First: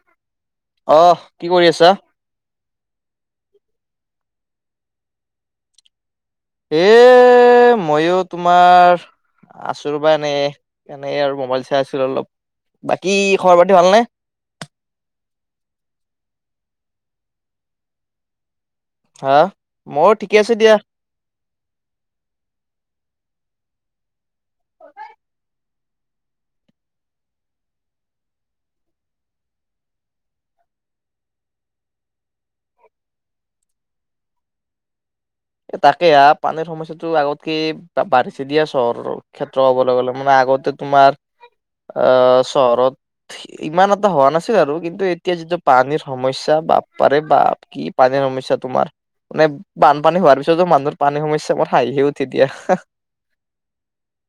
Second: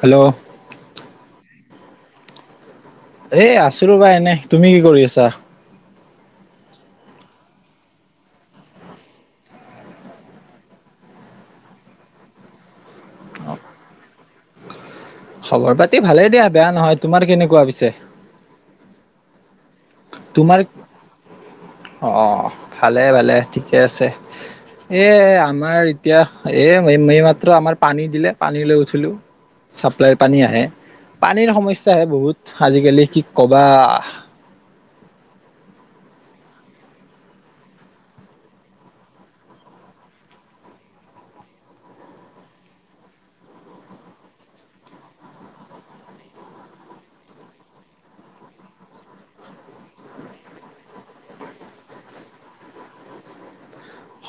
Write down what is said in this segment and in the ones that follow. Hello আহ। কি কৰি আছা? এ আছো ৰবা এনে তুমি কি কৰি আছা? এ মইো তোমাৰ আচোব এনে এনেই আৰু মোবাইল চাই আছিলো অলপ বাকী খবৰ পাতি ভালনে? খবৰ পাতি ভালে দিয়া বেয়া নহয় তোমাৰ কেনেকুৱা পিছে? হা! মোৰ ঠিকে আছে তোমাৰ দিয়া অ অ ভালে ভালে। ঠিকে আছে এ আমাৰ এতিয়া এ এইমাত্ৰ আমাৰ পানী দিলে পানী লৈ উঠিলো চাপ্লাইৰ পানী আহে পানীৰ সমস্যা হে বহুত আজিকালি কি ক'বা। তাকে হ পানীৰ সমস্যা টো আগতকে বাঢ়িছে দিয়া চহৰৰ ক্ষেত্ৰ হ'বলৈ গ'লে মানে আগতে তোমাৰ আহ চহৰত ইমান এটা হোৱা নাছিল আৰু কিন্তু এতিয়া যিটো পানীৰ সমস্যা বাপ পাৰে বা কি পানীৰ সমস্যা তোমাৰ মানে বান। পানী হোৱাৰ পিছতো মানুহৰ পানীৰ সমস্যা মোৰ হাঁহি উঠে দিয়া।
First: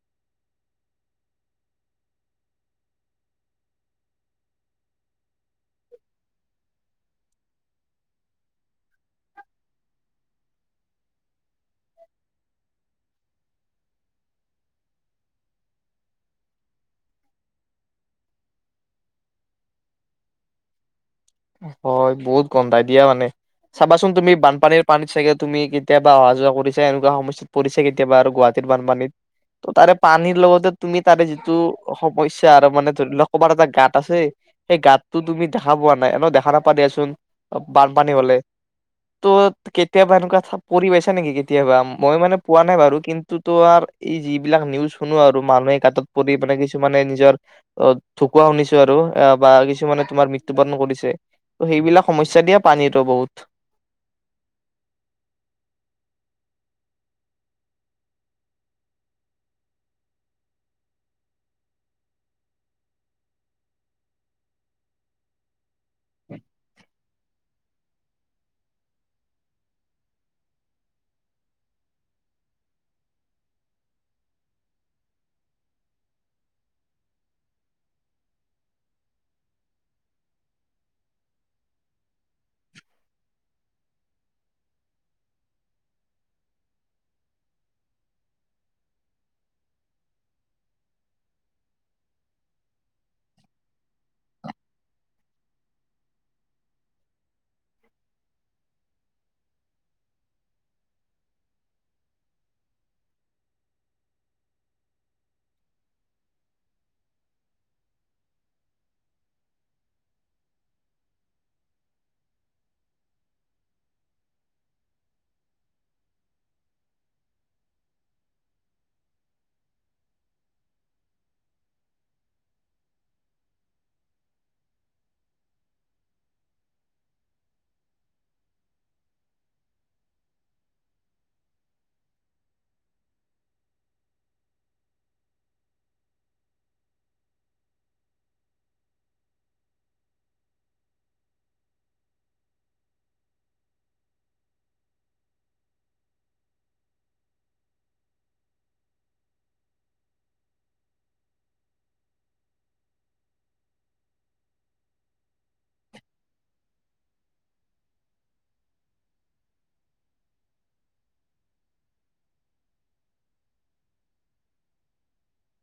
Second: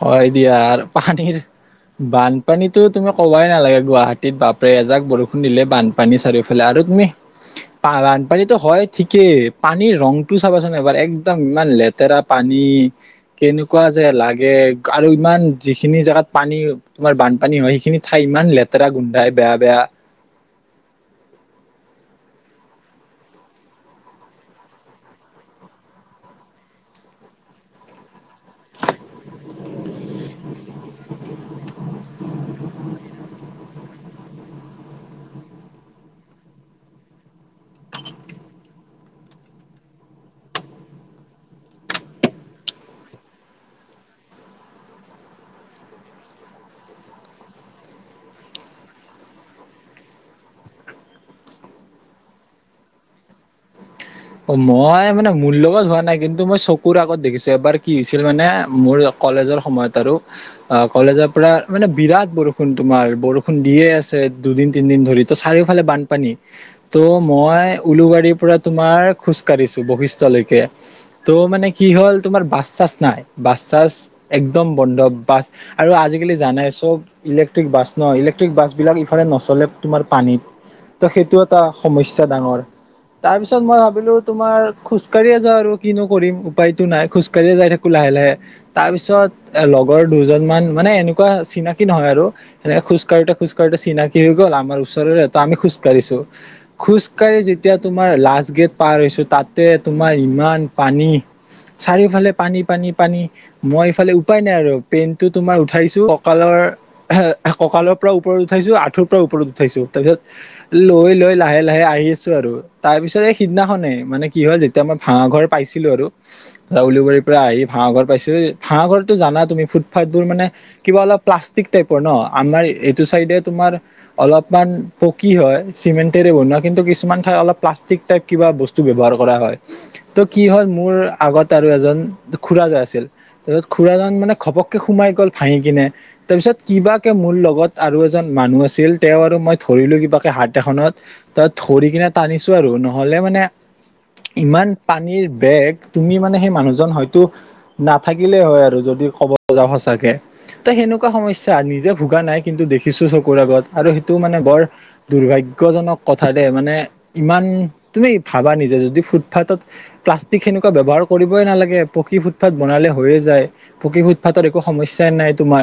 হয় দিয়া আৰু পানীৰ বানপানীতো তুমি কবাই নালাগে গুৱাহাটীত বাপৰে এজাক বৰষুণ দিলে বানপানী চাৰিওফালে আৰু তুমি বানপানীতো হয় ঠিকেই পানীৰ ৰংটো চাবাচোন এবাৰ একদম ইমান লেতেৰা পানী কেনেকুৱা যে লাগ। লাগে আৰু ইমান যিখিনি জোগাত পানী তোমাৰ বানপানী হয় সেইখিনি ঠাই ইমান লেতেৰা গোন্ধাই বেয়া বেয়া। হয় বহুত গন্ধাই দিয়া মানে চাবাচোন তুমি বানপানীৰ পানীত চাগে তুমি কেতিয়াবা অহা যোৱা কৰিছা এনেকুৱা সমস্যা পৰিছে কেতিয়াবা আৰু গুৱাহাটীৰ বানপানীত ত তাৰে পানীৰ লগতে তুমি তাৰে যিটো সমস্যা আৰু মানে ধৰি লোৱা কবাত এটা গাঁত আছে সেই গাঁততটো তুমি দেখা পোৱা নাই। দেখা নাপাও দিয়াচোন বানপানী হলে ত' কেতিয়াবা এনেকুৱা পৰি পাইছা নেকি কেতিয়াবা মই মানে পোৱা নাই বাৰু কিন্তু তোমাৰ এই যিবিলাক নিউজ শুনো আৰু মানুহে সমস্যা পৰি মানে কিছুমানে নিজৰ অ ঢুকুৱা শুনিছো আৰু বা কিছুমানে তোমাৰ মৃত্যু বৰণ কৰিছে। সেইবিলাক সমস্যা দিয়া পানীতো বহুত। মই মানে মোৰ লগত হোৱা নাই কিন্তু মই চকুৰ আগত দেখিছো এবাৰ কি হৈছিল মানে মোৰ কলেজৰ সময়ত আৰু অ কলেজৰ পৰা মানে বিৰাট বৰষুণ তোমাৰ বৰষুণ দিয়ে আছে দুদিন তিনদিন ধৰি ত চাৰিওফালে বানপানী ত' মই উলুবাৰী পৰা তোমাৰ। খোজকাঢ়িছোঁ বৈশিষ্টলৈকে ত' মানে কি হ'ল তোমাৰ বাছ চাছ নাই বাছ চাছ একদম বন্ধ বাছ আৰু আজিকালি জানাই চব ইলেক্ট্ৰিক বাছ ন ইলেক্ট্ৰিক বাছবিলাক ইফালে নচলে তোমাৰ পানীত ত' সেইটো এটা সমস্যা ডাঙৰ তাৰপিছত মই। বোলো তোমাৰ খোজ কাঢ়িয়ে যা আৰু কিনো কৰিম উপায়তো নাই খোজ কাঢ়িয়ে যাই থাকো লাহে লাহে তাৰ পিছত লগৰ দুজন মান মানে এনেকুৱা চিনাকি নহয় আৰু এনেকে খোজকাঢ়োতে খোজ কাঢ়োতে চিনাকি হৈ গ'ল আমাৰ ওচৰৰে তো আমি খোজকাঢ়িছো খোজ কাঢ়ি যেতিয়া তোমাৰ লাষ্ট গেট। পাৰ হৈছো তাতে তোমাৰ ইমান পানী চাৰিওফালে পানী পানী পানী মই ইফালে উপাই নাই আৰু পেইন টো তোমাৰ উঠাইছো কঁকালৰ কঁকালৰ পৰা ওপৰত উঠাইছো আঠুৰ পৰা ওপৰত উঠাইছো তাৰপিছত লৈ লৈ লাহে লাহে আহি আছো আৰু তাৰ পিছত। সিদিনাখনে মানে কি হয় যেতিয়া মই ভাঙা ঘৰ পাইছিলো আৰু উলুবাৰীৰ পৰা আহি ভাঙা ঘৰ পাইছিলো ভাঙা ঘৰটো জানা তুমি ফুটপাথ বোৰ মানে কিবা অলপ প্লাষ্টিক টাইপৰ ন আমাৰ এইটো চাইডে তোমাৰ অলপমান পকী হয় চিমেণ্টেৰে বনোৱা কিন্তু কিছুমান ঠাই অলপমান প্লাষ্টিক টাইপ। কিবা বস্তু ব্যৱহাৰ কৰা হয় ত' কি হ'ল মোৰ আগত আৰু এজন খুড়া আছিল তাৰপিছত খুড়াৰজন মানে ঘপককে সোমাই গ'ল ভহি কিনে তাৰ পিছত কিব কে মোৰ লগত আৰু এজন মানুহ আছিল তেওঁ আৰু মই ধৰিলো কিবাকে হাত এখনত তাত ধৰি কিনে টানিছো আৰু ন। নহলে মানে ইমান পানীৰ বেগ তুমি মানে সেই মানুহজন হয়তো নাথাকিলেই হয় আৰু যদি ক'ব যাওঁ সঁচাকে ত সেনেকুৱা সমস্যা নিজে ভোগা নাই কিন্তু দেখিছো চকুৰ আগত আৰু সেইটো মানে বৰ দুৰ্ভাগ্যয়জনক কথাদে মানে ইমান। তুমি ভাবা নিজে যদি ফুটপাথত প্লাষ্টিক সেনেকুৱা ব্যৱহাৰ কৰিবই নালাগে পকী ফুটপাথ বনালে হৈয়ে যায় পকী ফুটপাথৰ একো সমস্যাই নাই তোমাৰ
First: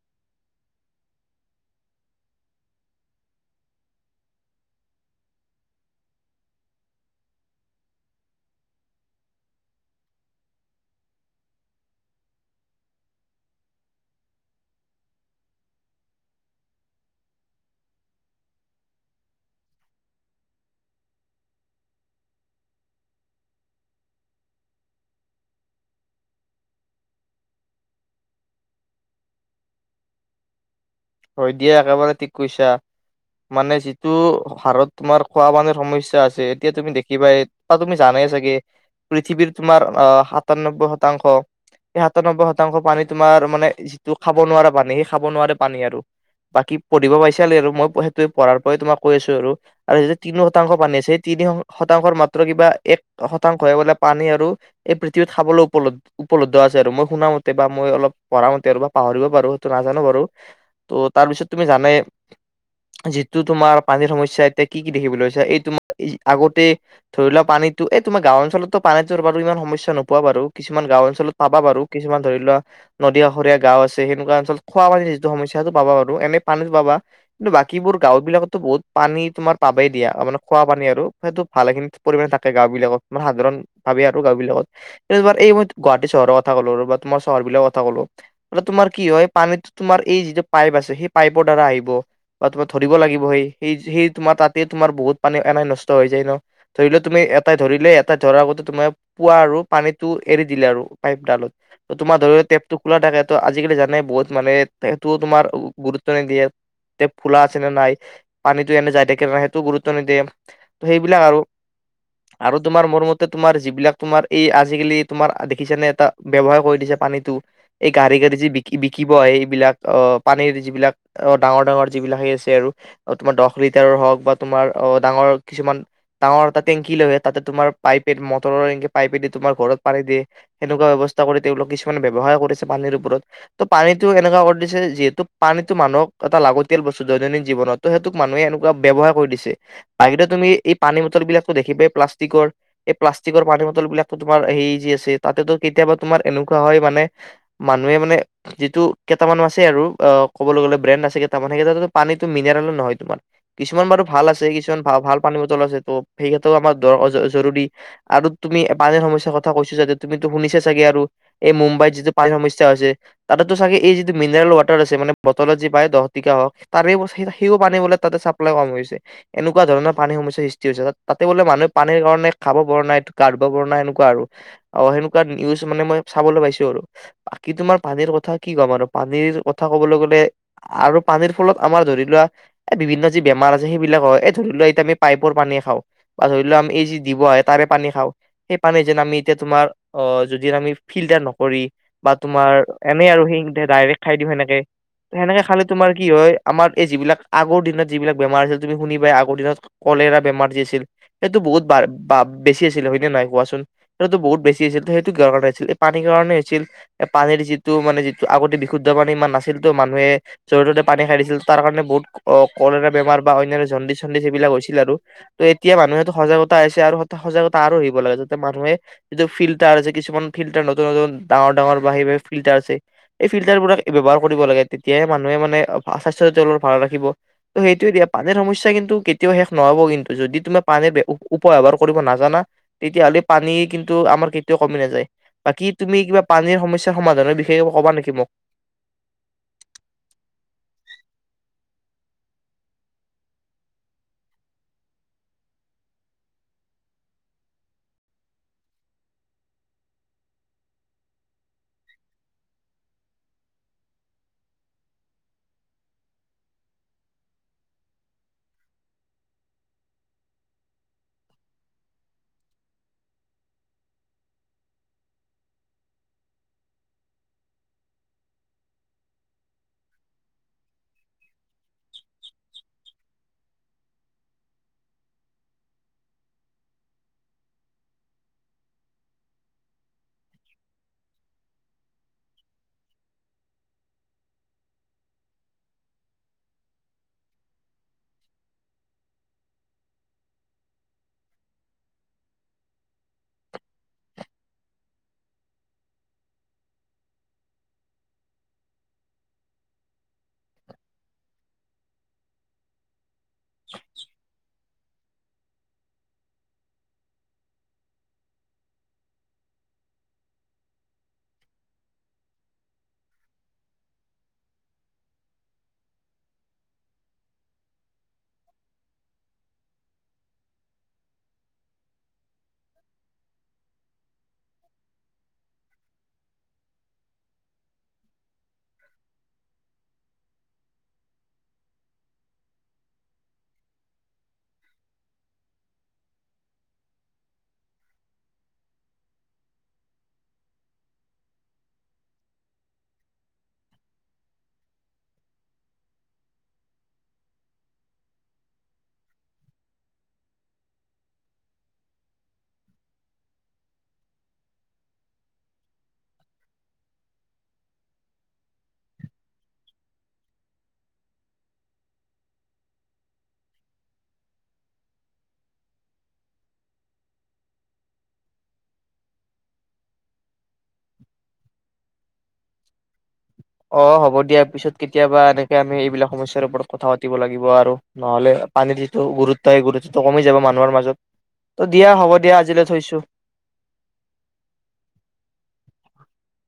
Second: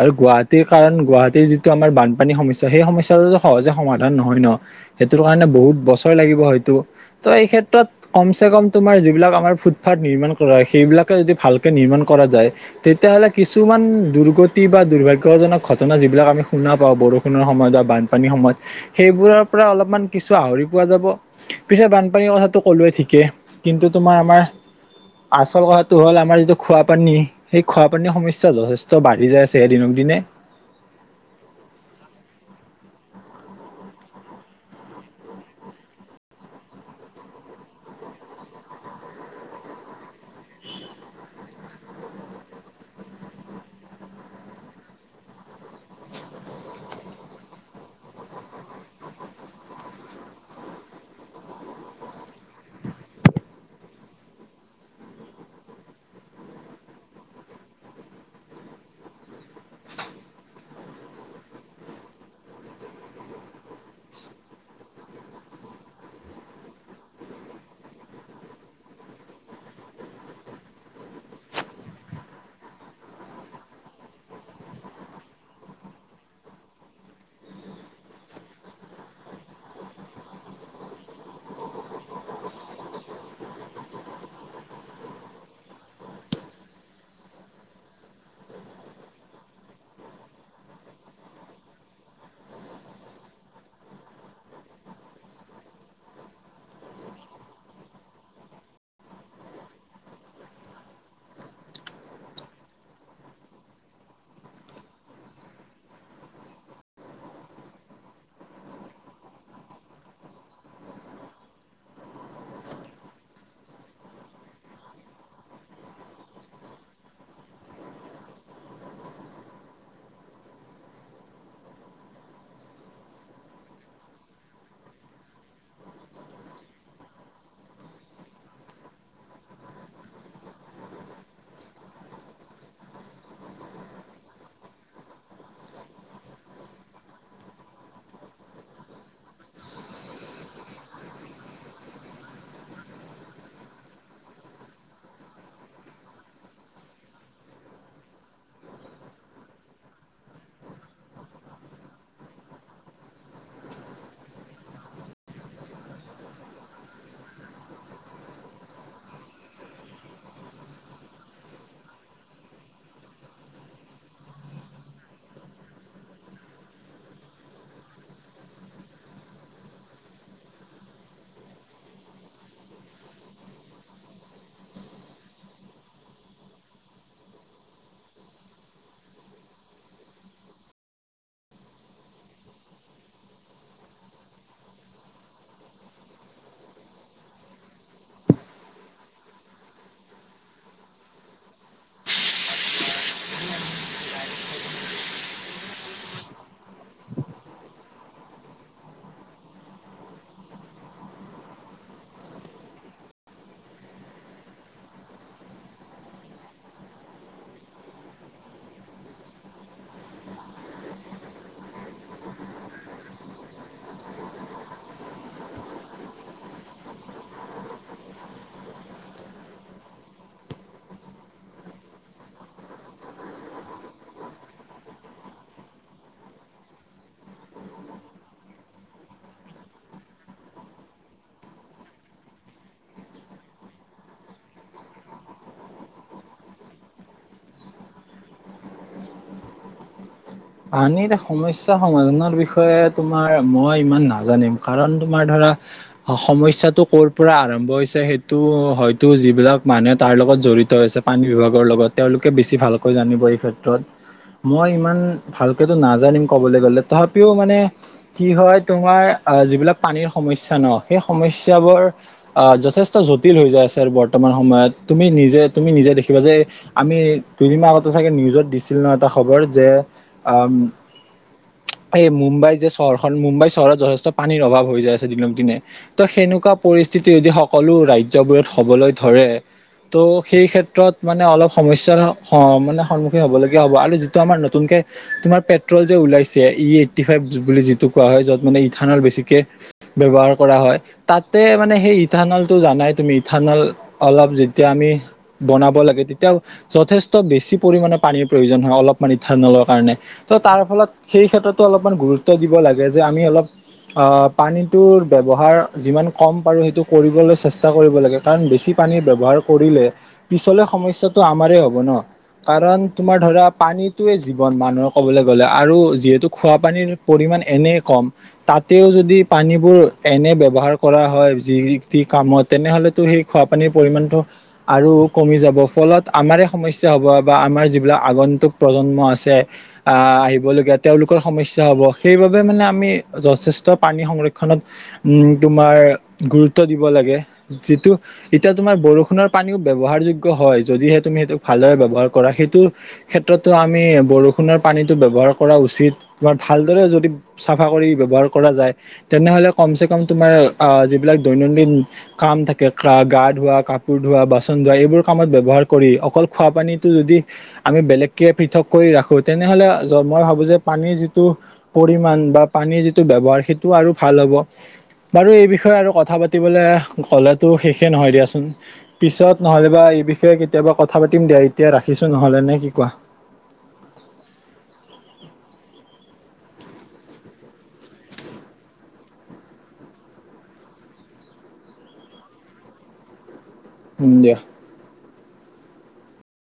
আৰু গুৱাহাটীৰ কাৰণ গুৱাহাটীৰ যিটো আমাৰ বানপানীৰ সমস্যা সেই সমস্যাটো সহজে সমাধান নহয় ন সেইটো কাৰণে বহুত বছৰ লাগিব হয়। ত' এই ক্ষেত্ৰত কম চে কম তোমাৰ যিবিলাক আমাৰ ফুটপাথ নিৰ্মাণ কৰা হয় সেইবিলাকে যদি ভালকে নিৰ্মাণ কৰা যায় তেতিয়াহ'লে কিছুমান দুৰ্গতি বা দুৰ্ভাগ্যয়জনক ঘটনা যিবিলাক আমি শুনা পাওঁ বৰষুণৰ সময়ত বা বানপানীৰ সময়ত সেইবোৰৰ পৰা অলপমান কিছু আহৰি পোৱা যাব। পিছে বানপানীৰ কথাটো ক'লোৱেই ঠিকেই কিন্তু তোমাৰ আমাৰ আচল কথাটো হ'ল আমাৰ যিটো খোৱাপানী সেই খোৱাপানীৰ সমস্যা যথেষ্ট বাঢ়ি যায় আছে দিনক দিনে। হয় দিয়া একেবাৰে ঠিক কৈছা মানে যিটো হাৰত তোমাৰ খোৱা পানীৰ সমস্যা আছে এতিয়া তুমি দেখিবা ত তুমি জানেই চাগে পৃথিৱীৰ তোমাৰ অ সাতাননব্বৈ শতাংশ এই সাতাননব্বৈ শতাংশ পানী তোমাৰ মানে যিটো খাব নোৱাৰা পানী সেই খাব নোৱাৰে পানী আৰু। বাকী পঢ়িব পাইছালি আৰু মই সেইটো পঢ়াৰ পৰাই তোমাক কৈ আছো আৰু আৰু যি তিনি শতাংশ পানী আছে স তিনি শতাংশৰ মাত্ৰ কিবা এক শতাংশ হে বোলে পানী আৰু এই পৃথিৱীত খাবলৈ উপলব্ধ আছে আৰু মই শুনা মতে বা মই অলপ পঢ়া মতে আৰু বা পাহৰিব পাৰো সেইটো নাজানো বাৰু। ত' তাৰ পিছত তুমি জানে যিটো তোমাৰ পানীৰ সমস্যা এতিয়া কি কি দেখিবলৈ এই তোমাৰ আগতে ধৰি লোৱা পানীতটো এই তোমাৰ গাওঁ অঞ্চলতো পানীটো বাৰু ইমান সমস্যা নোপোৱা বাৰু কিছুমান গাওঁ অঞ্চলত পাবা বাৰু কিছুমান ধৰি লোৱা নদীকাষৰীয়া গাওঁ আছে সেনেকুৱা অঞ্চলত খোৱা পানীৰ যিটো সমস্যা। পাবা আৰু এনে পানী পাবা কিন্তু বাকীবোৰ গাওঁ বিলাকতো বহুত পানী তোমাৰ পাবেই দিয়া মানে খোৱা পানী আৰু সেইটো ভালে খিনি পৰিমানে থাকে গাওঁ বিলাকত ত সাধাৰণ ভাবে আৰু গাওঁ বিলাকত এই মই গুৱাহাটী চহৰৰ কথা ক'লো বা তোমাৰ চহৰ বিলাকৰ কথা ক'লো তোমাৰ কি হয় পানীতো তোমাৰ এই যিটো। পাইপ আছে সেই পাইপৰ দ্বাৰা আহিব বা তোমাৰ ধৰিব লাগিব সেই সেই সেই তোমাৰ তাতে তোমাৰ বহুত পানী এনেই নষ্ট হৈ যায় ন ধৰিলে তুমি এটাই ধৰিলে এটাই ধৰাৰ আগতে তোমাৰ পুৱা আৰু পানীতটো এৰি দিলে আৰু পাইপডালত তোমাৰ ধৰিলোৱা টেপটো খোলা থাকে ত আজিকালি জানে বহুত মানে। তোমাৰ গুৰুত্ব নিদিয়ে টেপ খোলা আছে নে নাই পানীটো এনে যাই থাকে নাই সেইটো গুৰুত্ব নিদিয়ে ত সেইবিলাক আৰু আৰু তোমাৰ মোৰ মতে তোমাৰ যিবিলাক তোমাৰ এই আজিকালি তোমাৰ দেখিছা নে এটা ব্যৱসায় কৰি দিছে পানীটো এই গাড়ী গাড়ী যি বিকি বিকিব আহে এইবিলাক। অ পানীৰ যিবিলাক অ ডাঙৰ ডাঙৰ যিবিলাক সেই আছে আৰু তোমাৰ দহ লিটাৰৰ হওক বা তোমাৰ অ ডাঙৰ কিছুমান ডাঙৰ এটা টেংকি লৈ আহে তাতে তোমাৰ পাইপে মটৰৰ এক পাইপেদি তোমাৰ ঘৰত পানী দিয়ে সেনেকুৱা ব্যৱস্থা কৰি তেওঁলোকক কিছুমানে ব্যৱসায় কৰিছে পানীৰ ওপৰত ত' পানীতটো এনেকুৱা। যিহেতু পানীতটো মানুহক এটা লাগতিয়াল বস্তু দৈনন্দিন জীৱনত ত সেইটোক মানুহে এনেকুৱা ব্যৱহাৰ কৰি দিছে বাহিৰত তুমি এই পানী বটল বিলাকো দেখিবাই প্লাষ্টিকৰ এই প্লাষ্টিকৰ পানী বটল বিলাকো তোমাৰ সেই যি আছে তাতেতো কেতিয়াবা তোমাৰ এনেকুৱা হয় মানে মানুহে মানে যিটো। কেইটামান আছে আৰু অ কবলৈ গলে ব্ৰেণ্ড আছে কেইটামান সেইকেইটাতো পানীতো মিনাৰেলো নহয় তোমাৰ কিছুমান বাৰু ভাল আছে কিছুমান ভাল ভাল পানী বটল আছে ত সেইতো আমাৰ জৰুৰী আৰু তুমি পানীৰ সমস্যাৰ কথা কৈছো যাতে তুমিটো শুনিছা চাগে। আৰু এই মুম্বাইত যিটো পানীৰ সমস্যা হৈছে তাতেটো চাগে এই। মিনাৰেল ৱাটাৰ আছে মানে বটলত যি পায় দহ টকীয়া হওক তাৰে সেইও পানী বোলে তাতে চাপ্লাই কম হৈছে এনেকুৱা ধৰণৰ পানী সমস্যাৰ সৃষ্টি হৈছে তাতে বোলে মানুহে পানীৰ কাৰণে খাব পৰা নাই গা ধুব পৰা নাই এনেকুৱা আৰু সেনেকুৱা নিউজ মানে ম চাবলৈ পাইছোঁ আৰু বাকী তোমাৰ পানীৰ কথা কি ক'ম আৰু। পানীৰ কথা কবলৈ গ'লে আৰু পানীৰ ফলত আমাৰ ধৰি লোৱা বিভিন্ন যি বেমাৰ আছে সেইবিলাক হয় এই ধৰি লোৱা এতিয়া আমি পাইপৰ পানীয়ে খাওঁ বা ধৰি লোৱা আমি এই যি দিব আহে তাৰে পানী খাওঁ সেই পানী যেন আমি এতিয়া তোমাৰ অ যদি আমি ফিল্টাৰ নকৰি বা তোমাৰ এনেই আৰু সেই। ডাইৰেক্ট খাই দিওঁ সেনেকে সেনেকে খালে তোমাৰ কি হয় আমাৰ এই যিবিলাক আগৰ দিনত যিবিলাক বেমাৰ আছিল তুমি শুনিবাই আগৰ দিনত কলেৰা বেমাৰ যি আছিল সেইটো বহুত বেছি আছিল হয়নে নহয় কোৱাচোন সেইটো বহুত বেছি আছিল সেইটো কি কাৰণে হৈছিল এই পানীৰ কাৰণে হৈছিল পানীৰ যিটো মানে। আগতে বিশুদ্ধ পানী ইমান নাছিল তো মানুহে য'তে ত'তে পানী খাই দিছিল তাৰ কাৰণে বহুত অ কলেৰা বেমাৰ বা অন্যন্য জণ্ডিচ চণ্ডিচ এইবিলাক হৈছিল আৰু ত' এতিয়া মানুহেতো সজাগতা আছে আৰু সজাগতা আৰু আহিব লাগে যাতে মানুহে যিটো ফিল্টাৰ আছে কিছুমান ফিল্টাৰ নতুন নতুন ডাঙৰ ডাঙৰ বা সেইবোৰ ফিল্টাৰ আছে। এই ফিল্টাৰবোৰক ব্যৱহাৰ কৰিব লাগে তেতিয়াহে মানুহে মানে স্বাস্থ্য ভাল ৰাখিব ত সেইটো দিয়া পানীৰ সমস্যা কিন্তু কেতিয়াও শেষ নহব কিন্তু যদি তুমি পানীৰ। উপব্যৱহাৰ কৰিব নাজানা তেতিয়াাহলে পানী কিন্তু আমাৰ কেতিয়াও কমি নাযায় বাকী তুমি কিবা পানীৰ সমস্যা সমাধানৰ সেই ক'বা নেকি মোক। পানীৰ সমস্যা সমাধানৰ বিষয়ে তোমাৰ মই ইমান নাজানিম কাৰণ তোমাৰ ধৰা সমস্যাটো ক'ৰ পৰা আৰম্ভ হৈছে সেইটো হয়তো যিবিলাক মানুহে তাৰ লগত জড়িত হৈছে পানী বিভাগৰ লগত তেওঁলোকে বেছি ভালকৈ জানিব এই ক্ষেত্ৰত মই ইমান। ভালকে টো নাজানিম কবলৈ গলে তথাপিও মানে কি হয় তোমাৰ আহ যিবিলাক পানীৰ সমস্যা ন সেই সমস্যাবোৰ আহ যথেষ্ট জটিল হৈ যায় আছে আৰু বৰ্তমান সময়ত তুমি নিজে তুমি নিজে দেখিবা যে আমি দুদিন আগতে চাগে নিউজত দিছিল ন এটা খবৰ যে। আ এই মুম্বাই যে চহৰখন মুম্বাই চহৰত যথেষ্ট পানীৰ অভাৱ হৈ যায় আছে দিনক দিনে ত' সেনেকুৱা পৰিস্থিতি যদি সকলো ৰাজ্যবোৰত হবলৈ ধৰে ত' সেই ক্ষেত্ৰত মানে অলপ সমস্যায়াৰ মানে সন্মুখীন হ'বলগীয়া হ'ব আৰু যিটো আমাৰ নতুনকে তোমাৰ পেট্ৰল যে ওলাইছে ই এইটটি ফাইভ বুলি যিটো কোৱা হয় য'ত মানে ইথানল বেছিকে ব্যৱহাৰ কৰা হয় তাতে মানে সেই ইথানলটো জানাই তুমি, ইথানল অলপ যেতিয়া আমি বনাব লাগে তেতিয়া যথেষ্ট বেছি পৰিমণে পানীৰ প্ৰয়োজন হয় অলপমান ইথানলত। কাৰণে ত' তাৰ ফলত সেই ক্ষেত্ৰতো অলপমান গুৰুত্ব দিব লাগে যে আমি অলপ পানী তো ব্যৱহাৰ যিমান কম পাৰোঁ কৰিবলে চেষ্টা কৰিব লাগে। কাৰণ বেছি পানী ব্যৱহাৰ পিছলৈ সমস্যাটো আমাৰে হব ন কাৰণ তোমাৰ ধৰা ন পানীতোয়ে মানুহৰ ক'বলৈ গ'লে আৰু যিহেতু খোৱাপানীৰ পৰিমাণ এনে কম তাতেও যদি পানীবোৰ এনে ব্যৱহাৰ কৰা হয় যি যি কামত তেনেহলেতো সেই খোৱাপানীৰ পৰিমণটো আৰু কমি যাব ফলত আমাৰে সমস্যা হ'ব বা আমাৰ যিবিলাক আগন্তুক প্ৰজন্ম আছে। আহ আহিবলগীয়া তেওঁলোকৰ সমস্যা হ'ব সেইবাবে মানে আমি যথেষ্ট পানী সংৰক্ষণত উম তোমাৰ গুৰুত্ব দিব লাগে যিটো এতিয়া তোমাৰ বৰষুণৰ পানীও ব্যৱহাৰ যোগ্য হয় যদিহে তুমি সেইটো ভালদৰে ব্যৱহাৰ কৰা সেইটোৰ ক্ষেত্ৰতো আমি বৰষুণৰ পানীটো ব্যৱহাৰ কৰা উচিত, তোমাৰ ভালদৰে যদি চাফা কৰি ব্যৱহাৰ কৰা যায় তেনেহ'লে কমচে কম তোমাৰ যিবিলাক দৈনন্দিন কাম থাকে গা ধোৱা, কাপোৰ ধোৱা, বাচন ধোৱা, এইবোৰ কামত ব্যৱহাৰ কৰি অকল খোৱা পানীটো যদি আমি বেলেগকে পৃথক কৰি ৰাখো তেনেহলে মই ভাবো যে পানীৰ যিটো পৰিমাণ বা পানীৰ যিটো ব্যৱহাৰ সেইটো আৰু ভাল হ'ব বাৰু এই বিষয়ে আৰু কথা পাতিবলৈ কলেতো শেষে নহয় দিয়াচোন পিছত নহ'লে বা এই বিষয়ে কেতিয়াবা কথা পাতিম দিয়া এতিয়া ৰাখিছো নহ'লে নে কি কোৱা। অ' হ'ব দিয়া পিছত কেতিয়াবা এনেকে আমি এইবিলাক সমস্যাৰ ওপৰত কথা পাতিব লাগিব আৰু নহ'লে পানীৰ যিটো গুৰুত্ব সেই গুৰুত্বটো কমি যাব মানুহৰ মাজত। ত দিয়া হ'ব দিয়া আজিলৈ থৈছো। উম, দিয়া।